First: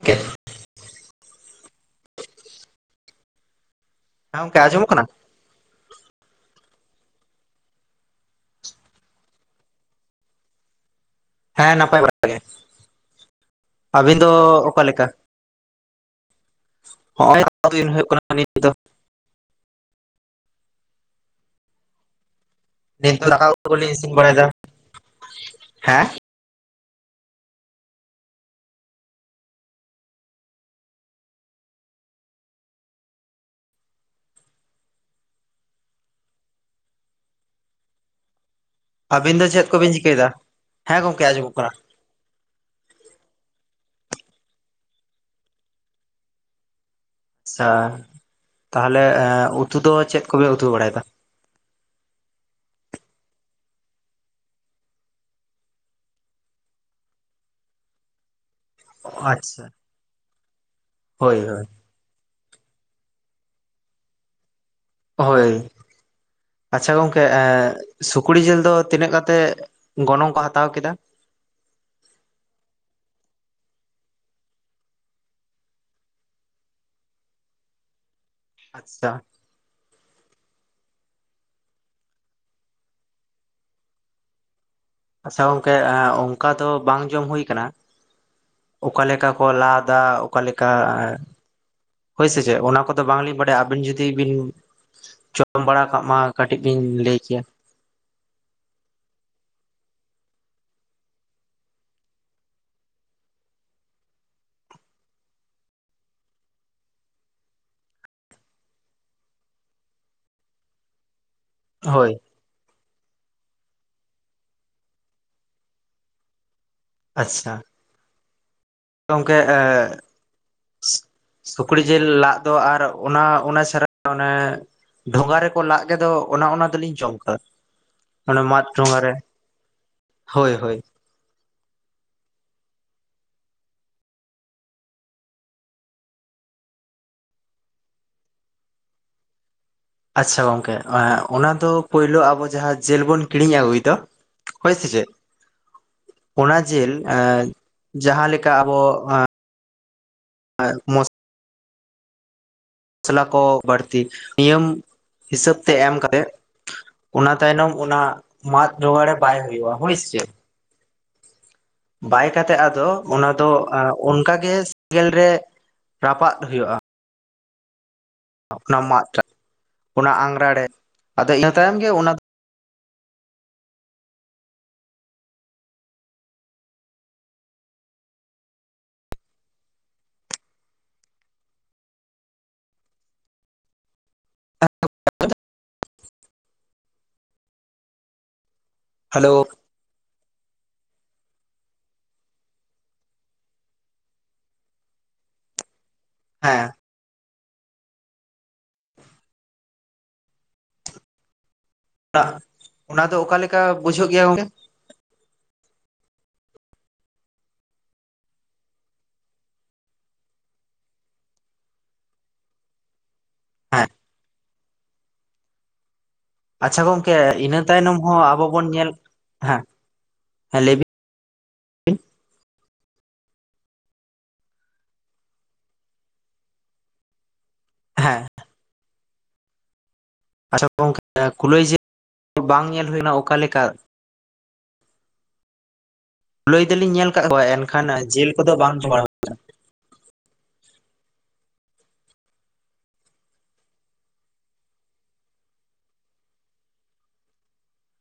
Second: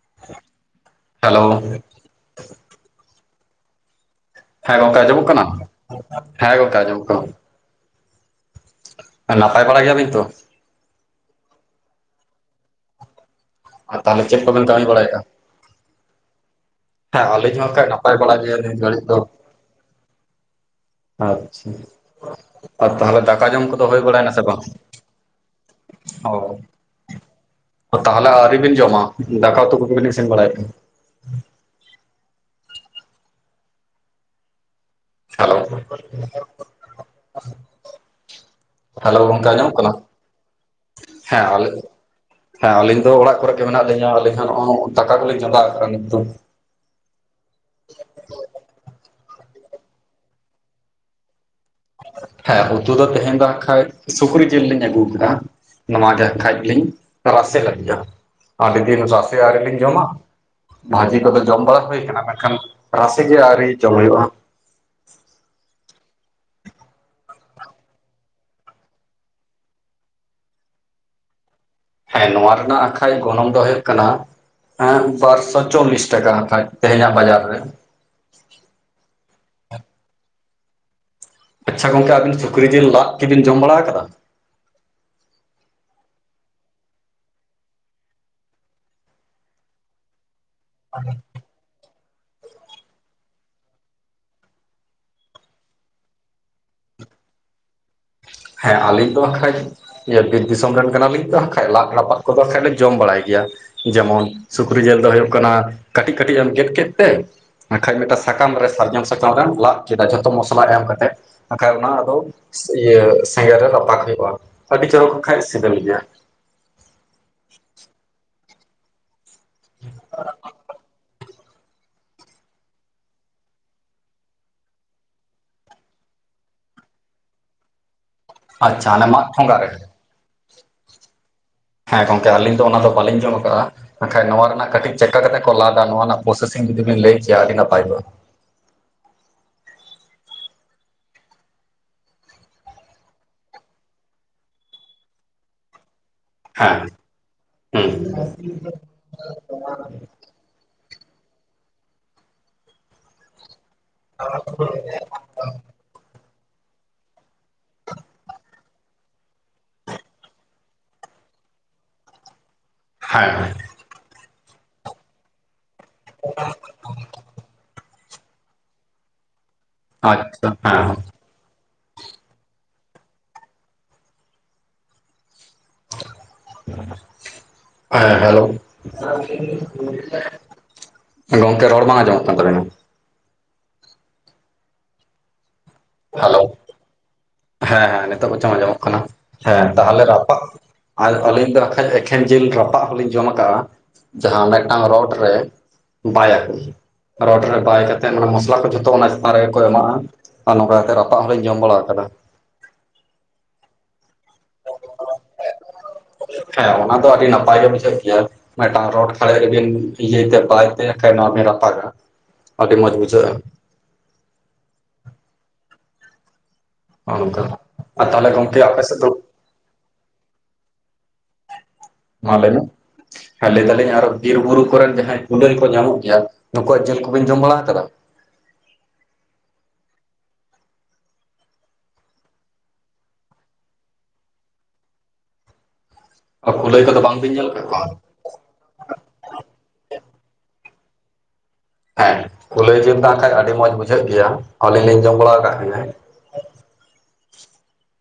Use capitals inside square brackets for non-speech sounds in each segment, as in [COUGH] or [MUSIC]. ᱦᱮᱸ ᱦᱮᱞᱳ ᱦᱮᱸ ᱜᱚᱝᱠᱮ ᱟᱸᱡᱚᱢᱚᱜ ᱠᱟᱱᱟ, ᱦᱮᱸ ᱜᱚᱝᱠᱮ ᱟᱸᱡᱚᱢᱚᱜ ᱠᱟᱱᱟ᱾ ᱱᱟᱯᱟᱭ ᱵᱟᱲᱟ ᱜᱮᱭᱟᱵᱤᱱ ᱛᱚ? ᱦᱮᱸ ᱱᱟᱯᱟᱭ ᱵᱟᱲᱟ ᱜᱮ, ᱟᱨ ᱟᱹᱵᱤᱱ ᱛᱟᱦᱚᱞᱮ ᱫᱚ ᱪᱮᱫ ᱠᱚᱵᱮᱱ ᱚᱠᱟ ᱠᱟᱹᱢᱤ ᱞᱮᱠᱟ? ᱵᱟᱲᱟᱭᱮᱫᱼᱟ ᱦᱮᱸ ᱦᱚᱸᱜᱼᱚᱭ ᱟᱞᱤᱧᱦᱚ ᱫᱟᱠᱟ ᱩᱛᱩ ᱚᱱᱠᱟ ᱦᱩᱭᱩᱜ ᱱᱟᱯᱟᱭ ᱠᱟᱱᱟ ᱵᱟᱲᱟ ᱱᱤᱛ ᱫᱚ ᱜᱮᱭᱟᱞᱤᱧ ᱱᱤᱛᱜ ᱟᱪᱪᱷᱟ ᱟᱨ ᱱᱤᱛ ᱛᱟᱦᱚᱞᱮ ᱫᱚ ᱫᱟᱠᱟ ᱡᱚᱢ ᱩᱛᱩ ᱠᱚᱫᱚ ᱠᱚᱞᱤᱧ ᱦᱩᱭ ᱤᱥᱤᱱ ᱵᱟᱲᱟᱭᱱᱟ ᱥᱮ ᱵᱟᱲᱟᱭᱮᱫᱟ ᱵᱟᱝ? ᱦᱮᱸ ᱚᱻ ᱛᱟᱦᱚᱞᱮ ᱟᱹᱣᱨᱤ ᱵᱤᱱ ᱡᱚᱢᱟ, ᱫᱟᱠᱟ ᱩᱛᱩ ᱠᱚᱜᱮ ᱵᱤᱱ ᱤᱥᱤᱱ ᱵᱟᱲᱟᱭᱮᱫ ᱠᱟᱱᱟ᱾ ᱦᱮᱞᱳ [UNINTELLIGIBLE] ᱦᱮᱞᱳ ᱟᱹᱵᱤᱱ ᱫᱚ ᱜᱚᱝᱠᱮ ᱪᱮᱫ ᱟᱡᱚᱢᱚᱜ ᱠᱟᱱᱟ? ᱠᱚᱵᱤᱱ ᱪᱤᱠᱟᱹᱭᱮᱫᱟ? ᱜᱚᱝᱠᱮ ᱦᱮᱸ ᱟᱸᱡᱚᱢᱚᱜ ᱟᱞ ᱠᱟᱱᱟ ᱦᱮᱸ ᱟᱹᱞᱤᱧ ᱫᱚ ᱚᱲᱟᱜ ᱠᱚᱨᱮ ᱜᱮ ᱢᱮᱱᱟᱜ ᱞᱤᱧᱟᱹ ᱟᱹᱞᱤᱧ ᱦᱚᱸ ᱱᱚᱜᱼᱚᱭ ᱫᱟᱠᱟ ᱠᱚᱞᱤᱧ ᱪᱚᱸᱫᱟ ᱠᱟᱜ-ᱟ ᱱᱤᱛ ᱫᱚ᱾ ᱟᱪᱪᱷᱟ ᱛᱟᱦᱚᱞᱮ ᱩᱛᱩ ᱫᱚ ᱪᱮᱫ ᱠᱚᱯᱮ ᱩᱛᱩ ᱵᱟᱲᱟᱭᱮᱫᱟ? ᱦᱮᱸ ᱩᱛᱩ ᱫᱚ ᱛᱮᱦᱮᱧ ᱫᱚ ᱦᱟᱜ ᱠᱷᱟᱡ ᱥᱩᱠᱨᱤ ᱡᱤᱞ ᱞᱤᱧ ᱟᱹᱜᱩ ᱠᱟᱫᱟ᱾ ᱱᱚᱣᱟ ᱜᱮ ᱠᱷᱟᱡ ᱞᱤᱧ ᱨᱟᱥᱮ ᱞᱟᱹᱜᱤᱫ᱾ ᱟᱹᱰᱤ ᱫᱤᱱ ᱨᱟᱥᱮ ᱟᱹᱣᱨᱤ ᱟᱪᱪᱷᱟ ᱞᱤᱧ ᱡᱚᱢᱟ ᱵᱷᱟᱹᱡᱤ ᱦᱳᱭ ᱠᱚᱫᱚ ᱦᱳᱭ ᱡᱚᱢ ᱵᱟᱲᱟ ᱦᱩᱭᱩ ᱟᱠᱟᱱᱟ ᱢᱮᱱ ᱠᱷᱟᱱ ᱨᱟᱥᱮ ᱜᱮ ᱟᱹᱣᱨᱤ ᱡᱚᱢ ᱦᱩᱭᱩᱜᱼᱟ᱾ ᱦᱳᱭ ᱟᱪᱪᱷᱟ ᱜᱚᱝᱠᱮ ᱥᱩᱠᱨᱤ ᱡᱮᱞ ᱫᱚ ᱛᱤᱱᱟᱹᱜ ᱠᱟᱛᱮ ᱜᱚᱱᱚᱝ ᱠᱚ ᱦᱟᱛᱟᱣ ᱠᱮᱫᱟ? ᱦᱮᱸ ᱱᱚᱣᱟ ᱨᱮᱱᱟᱜ ᱟᱸᱠᱷᱟᱡ ᱜᱚᱱᱚᱝ ᱫᱚ ᱦᱩᱭᱩᱜ ᱠᱟᱱᱟ ᱦᱮᱸ ᱵᱟᱨᱥᱚ ᱪᱚᱞᱞᱤᱥ ᱴᱟᱠᱟ ᱠᱷᱟᱡ ᱛᱮᱦᱮᱧᱟᱜ ᱵᱟᱡᱟᱨ ᱨᱮ᱾ ᱟᱪᱪᱷᱟ ᱟᱪᱪᱷᱟ ᱜᱚᱝᱠᱮ ᱟᱵᱤᱱ ᱥᱩᱠᱨᱤ ᱡᱤᱞ ᱞᱟᱫ ᱠᱚᱵᱤᱱ ᱡᱚᱢ ᱵᱟᱲᱟ ᱟᱠᱟᱫᱟ? ᱟᱪᱪᱷᱟ ᱜᱚᱝᱠᱮ ᱚᱱᱠᱟ ᱫᱚ ᱵᱟᱝ ᱡᱚᱢ ᱦᱳᱭ ᱠᱟᱱᱟ᱾ ᱚᱠᱟ ᱞᱮᱠᱟ ᱠᱚ ᱞᱟᱫᱟ ᱚᱠᱟ ᱞᱮᱠᱟ ᱮ ᱦᱳᱭ ᱥᱮ ᱪᱮᱫ ᱚᱱᱟ ᱠᱚᱫᱚ ᱵᱟᱝᱞᱤᱧ ᱵᱟᱰᱟᱭᱟ ᱟᱹᱵᱤᱱ ᱡᱩᱫᱤ ᱵᱤᱱ ᱡᱚᱢ ᱵᱟᱲᱟ ᱠᱟᱜ ᱢᱟ ᱠᱟᱹᱴᱤᱡ ᱵᱤᱱ ᱞᱟᱹᱭ ᱠᱮᱭᱟ᱾ ᱦᱮᱸ ᱟᱞᱤᱧ ᱫᱚ ᱠᱷᱟᱡ ᱤᱭᱟᱹ ᱵᱤᱨ ᱫᱤᱥᱚᱢ ᱨᱮᱱ ᱠᱟᱱᱟᱞᱤᱧ ᱛᱚ ᱠᱷᱟᱡ ᱞᱟᱫ ᱨᱟᱯᱟᱜ ᱠᱚᱫᱚ ᱠᱷᱟᱡ ᱞᱮ ᱡᱚᱢ ᱵᱟᱲᱟᱭ ᱜᱮᱭᱟ᱾ ᱡᱮᱢᱚᱱ ᱥᱩᱠᱨᱤ ᱡᱤᱞ ᱫᱚ ᱦᱩᱭᱩᱜ ᱠᱟᱱᱟ ᱠᱟᱹᱴᱤᱡ ᱠᱟᱹᱴᱤᱡ ᱮᱢ ᱜᱮᱫ ᱠᱮᱫ ᱛᱮ ᱵᱟᱠᱷᱟᱡ ᱢᱤᱫᱴᱟᱝ ᱥᱟᱠᱟᱢ ᱨᱮ, ᱥᱟᱨᱡᱚᱢ ᱥᱟᱠᱟᱢ ᱨᱮᱢ ᱞᱟᱫ ᱠᱮᱫᱟ ᱡᱷᱚᱛᱚ ᱢᱚᱥᱞᱟ ᱮᱢ ᱠᱟᱛᱮᱫ᱾ ᱵᱟᱠᱷᱟᱡ ᱚᱱᱟ ᱦᱳᱭ ᱟᱫᱚ ᱤᱭᱟᱹ ᱥᱮᱸᱜᱮᱞ ᱨᱮ ᱨᱟᱯᱟᱜ ᱦᱩᱭᱩᱜᱼᱟ ᱟᱹᱰᱤ ᱪᱚᱨᱚᱠ ᱠᱷᱟᱡ ᱥᱤᱵᱤᱞ ᱜᱮᱭᱟ᱾ ᱟᱪᱪᱷᱟ ᱜᱚᱢᱠᱮ ᱥᱩᱠᱨᱤ ᱡᱤᱞ ᱞᱟᱜ ᱫᱚ ᱟᱨ ᱚᱱᱟ ᱚᱱᱟ ᱪᱷᱟᱲᱟ ᱚᱱᱮ ᱰᱷᱚᱸᱜᱟ ᱨᱮᱠᱚ ᱞᱟᱜ ᱜᱮᱫᱚ ᱚᱱᱟ ᱚᱱᱟ ᱫᱚᱞᱤᱧ ᱡᱚᱢ ᱠᱟᱜ ᱚᱱᱟ ᱢᱟᱫ ᱟᱪᱪᱷᱟ ᱴᱷᱚᱸᱜᱟ ᱦᱟᱱᱮ ᱨᱮ, ᱢᱟᱫ ᱴᱷᱚᱸᱜᱟ ᱨᱮ ᱦᱳᱭ ᱦᱳᱭ ᱦᱮᱸ ᱜᱚᱝᱠᱮ ᱟᱹᱞᱤᱧ ᱫᱚ ᱚᱱᱟ ᱫᱚ ᱵᱟᱹᱞᱤᱧ ᱡᱚᱢ ᱟᱠᱟᱜᱼᱟ᱾ ᱵᱟᱠᱷᱟᱡ ᱱᱚᱣᱟ ᱨᱮᱱᱟᱜ ᱠᱟᱹᱴᱤᱡ ᱪᱮᱫᱠᱟ ᱠᱟᱛᱮ ᱠᱚ ᱞᱟᱫᱟ ᱱᱚᱣᱟ ᱨᱮᱱᱟᱜ ᱯᱨᱚᱥᱮᱥᱤᱝ ᱡᱩᱫᱤ ᱵᱤᱱ ᱞᱟᱹᱭ ᱠᱮᱭᱟ ᱟᱹᱰᱤ ᱱᱟᱯᱟᱭ ᱠᱚᱜᱼᱟ᱾ ᱟᱪᱪᱷᱟ ᱜᱚᱝᱠᱮ ᱚᱱᱟᱫᱚ ᱯᱳᱭᱞᱳ ᱟᱵᱚ ᱡᱟᱦᱟᱸ ᱡᱮᱞ ᱵᱚᱱ ᱠᱤᱨᱤᱧ ᱟᱹᱜᱩᱭ ᱫᱚ ᱦᱳᱭ ᱥᱮᱪᱮᱫ? [UNINTELLIGIBLE] ᱚᱱᱟ ᱡᱤᱞ ᱦᱩᱸ ᱡᱟᱦᱟᱸᱞᱮᱠᱟ ᱟᱵᱚ ᱢᱚᱥᱞᱟ ᱠᱚ ᱵᱟᱹᱲᱛᱤ ᱱᱤᱭᱚᱢ ᱦᱤᱥᱟᱹᱵ ᱛᱮ ᱮᱢ ᱠᱟᱛᱮᱫ᱾ ᱚᱱᱟ ᱛᱟᱭᱱᱚᱢ ᱚᱱᱟ ᱢᱟᱫ ᱡᱚᱜᱟᱲ ᱨᱮ ᱵᱟᱭ ᱦᱩᱭᱩᱜᱼᱟ ᱦᱳᱭ ᱪᱮ᱾ ᱵᱟᱭ ᱠᱟᱛᱮᱜ ᱟᱫᱚ ᱦᱮᱸ ᱚᱱᱟ ᱫᱚ ᱦᱮᱸ ᱚᱱᱠᱟᱜᱮ ᱥᱮᱸᱜᱮᱞ ᱨᱮ ᱨᱟᱯᱟᱜ ᱦᱩᱭᱩᱜᱼᱟ᱾ ᱚᱱᱟ ᱢᱟᱫ ᱴᱟᱜ ᱚᱱᱟ ᱟᱪᱪᱷᱟ ᱟᱝᱨᱟ ᱨᱮ ᱦᱮᱸ ᱟᱫᱚ ᱤᱱᱟᱹ ᱛᱟᱭᱚᱢ ᱜᱮ ᱚᱱᱟ ᱦᱮᱸ ᱦᱮᱞᱳ ᱜᱚᱝᱠᱮ ᱨᱚᱲ ᱵᱟᱝ ᱟᱸᱡᱚᱢᱚᱜ ᱠᱟᱱ ᱛᱟᱵᱮᱱᱟ᱾ ᱦᱮᱞᱳ ᱦᱮᱸ ᱦᱮᱸ ᱱᱤᱛᱚᱜ ᱵᱚᱨᱪᱚᱝ ᱟᱸᱡᱚᱢᱚᱜ ᱠᱟᱱᱟ᱾ ᱦᱮᱞᱳ ᱦᱮᱸ ᱛᱟᱦᱚᱞᱮ ᱨᱟᱯᱟᱜ ᱟᱨ ᱟᱹᱞᱤᱧ ᱫᱚ ᱵᱟᱠᱷᱟᱡ ᱮᱠᱷᱮᱱ ᱡᱤᱞ ᱨᱟᱯᱟᱜ ᱦᱚᱞᱤᱧ ᱡᱚᱢ ᱟᱠᱟᱜᱼᱟ᱾ ᱡᱟᱦᱟᱸ ᱢᱤᱫᱴᱟᱝ ᱨᱚᱰ ᱨᱮ ᱵᱟᱭᱟ ᱠᱩ᱾ ᱦᱮᱸ ᱨᱚᱰ ᱨᱮ ᱵᱟᱭ ᱠᱟᱛᱮᱫ ᱢᱟᱱᱮ ᱢᱚᱥᱞᱟ ᱠᱚ ᱡᱷᱚᱛᱚ ᱚᱱᱟ ᱪᱮᱛᱟᱱ ᱨᱮᱜᱮ ᱠᱚ ᱮᱢᱟᱜᱼᱟ᱾ ᱟᱨ ᱱᱚᱝᱠᱟ ᱠᱟᱛᱮ ᱨᱟᱯᱟᱜ ᱦᱚᱸᱞᱤᱧ ᱡᱚᱢ ᱵᱟᱲᱟ ᱟᱠᱟᱫᱟ᱾ ᱚᱱᱟ ᱫᱚ ᱚᱠᱟᱞᱮᱠᱟ ᱵᱩᱡᱷᱟᱹᱜ ᱜᱮᱭᱟ ᱜᱚᱢᱠᱮ? ᱦᱮᱸ ᱚᱱᱟ ᱫᱚ ᱟᱹᱰᱤ ᱱᱟᱯᱟᱭ ᱜᱮ ᱵᱩᱡᱷᱟᱹᱜ ᱜᱮᱭᱟ ᱢᱤᱫᱴᱟᱝ ᱨᱚᱰ ᱠᱷᱟᱲᱮᱡ ᱨᱮᱵᱤᱱ ᱤᱭᱟᱹᱭᱛᱮ ᱵᱟᱭ ᱛᱮ ᱠᱷᱟᱡ ᱱᱚᱣᱟ ᱵᱤᱱ ᱨᱟᱯᱟᱜᱟ᱾ ᱟᱹᱰᱤ ᱢᱚᱢ ᱵᱩᱡᱷᱟᱹᱜ-ᱟ᱾ [UNINTELLIGIBLE] ᱟᱪᱪᱷᱟ ᱜᱚᱝᱠᱮ ᱱᱚᱜᱼᱚ ᱱᱚᱝᱠᱟ ᱤᱱᱟᱹ ᱛᱟᱭᱱᱚᱢ ᱟᱨ ᱦᱚᱸ ᱛᱟᱦᱚᱞᱮ ᱟᱵᱚ ᱜᱚᱝᱠᱮ ᱵᱚᱱ ᱟᱯᱮ ᱧᱮᱞ ᱥᱮᱫ ᱫᱚ ᱦᱮᱸ ᱞᱟᱹᱭᱵᱤᱱ ᱢᱟ ᱞᱟᱹᱭ ᱢᱮ ᱾ ᱦᱮ ᱞᱟᱹᱭ ᱫᱟᱞᱤᱧ ᱟᱨᱚ ᱵᱤᱨ ᱵᱩᱨᱩ ᱠᱚᱨᱮᱱ ᱡᱟᱦᱟᱸᱭ ᱠᱩᱞᱟᱹᱭ ᱠᱚ ᱧᱟᱢᱚᱜ ᱜᱮᱭᱟ, ᱱᱩᱠᱩᱣᱟᱜ ᱡᱤᱞ ᱠᱚᱵᱤᱱ ᱡᱚᱢ ᱵᱟᱲᱟ ᱟᱠᱟᱫᱟ? ᱦᱮᱸ ᱟᱪᱪᱷᱟ ᱜᱚᱝᱠᱮ ᱠᱩᱞᱟᱹᱭ ᱡᱤᱞ ᱵᱟᱝ ᱧᱮᱞ ᱦᱩᱭᱱᱟ ᱚᱠᱟ ᱞᱮᱠᱟ? ᱠᱩᱞᱟᱹᱭ ᱫᱚᱞᱤᱧ ᱧᱮᱞ ᱟᱠᱟᱫ ᱠᱚᱣᱟ ᱮᱱᱠᱷᱟᱱ ᱡᱤᱞ ᱠᱚᱫᱚ ᱵᱟᱝ ᱡᱚᱢ ᱵᱟᱲᱟ ᱦᱩᱭ ᱦᱮᱸ ᱠᱩᱞᱟᱹᱭ ᱡᱤᱞ ᱫᱚ ᱮᱱᱠᱷᱟᱡ ᱟᱹᱰᱤ ᱢᱚᱸᱡᱽ ᱵᱩᱡᱷᱟᱹᱜ ᱜᱮᱭᱟ ᱟᱹᱞᱤᱧ ᱞᱤᱧ ᱡᱚᱢ ᱵᱟᱲᱟ ᱟᱠᱟᱫ ᱜᱤᱭᱟ᱾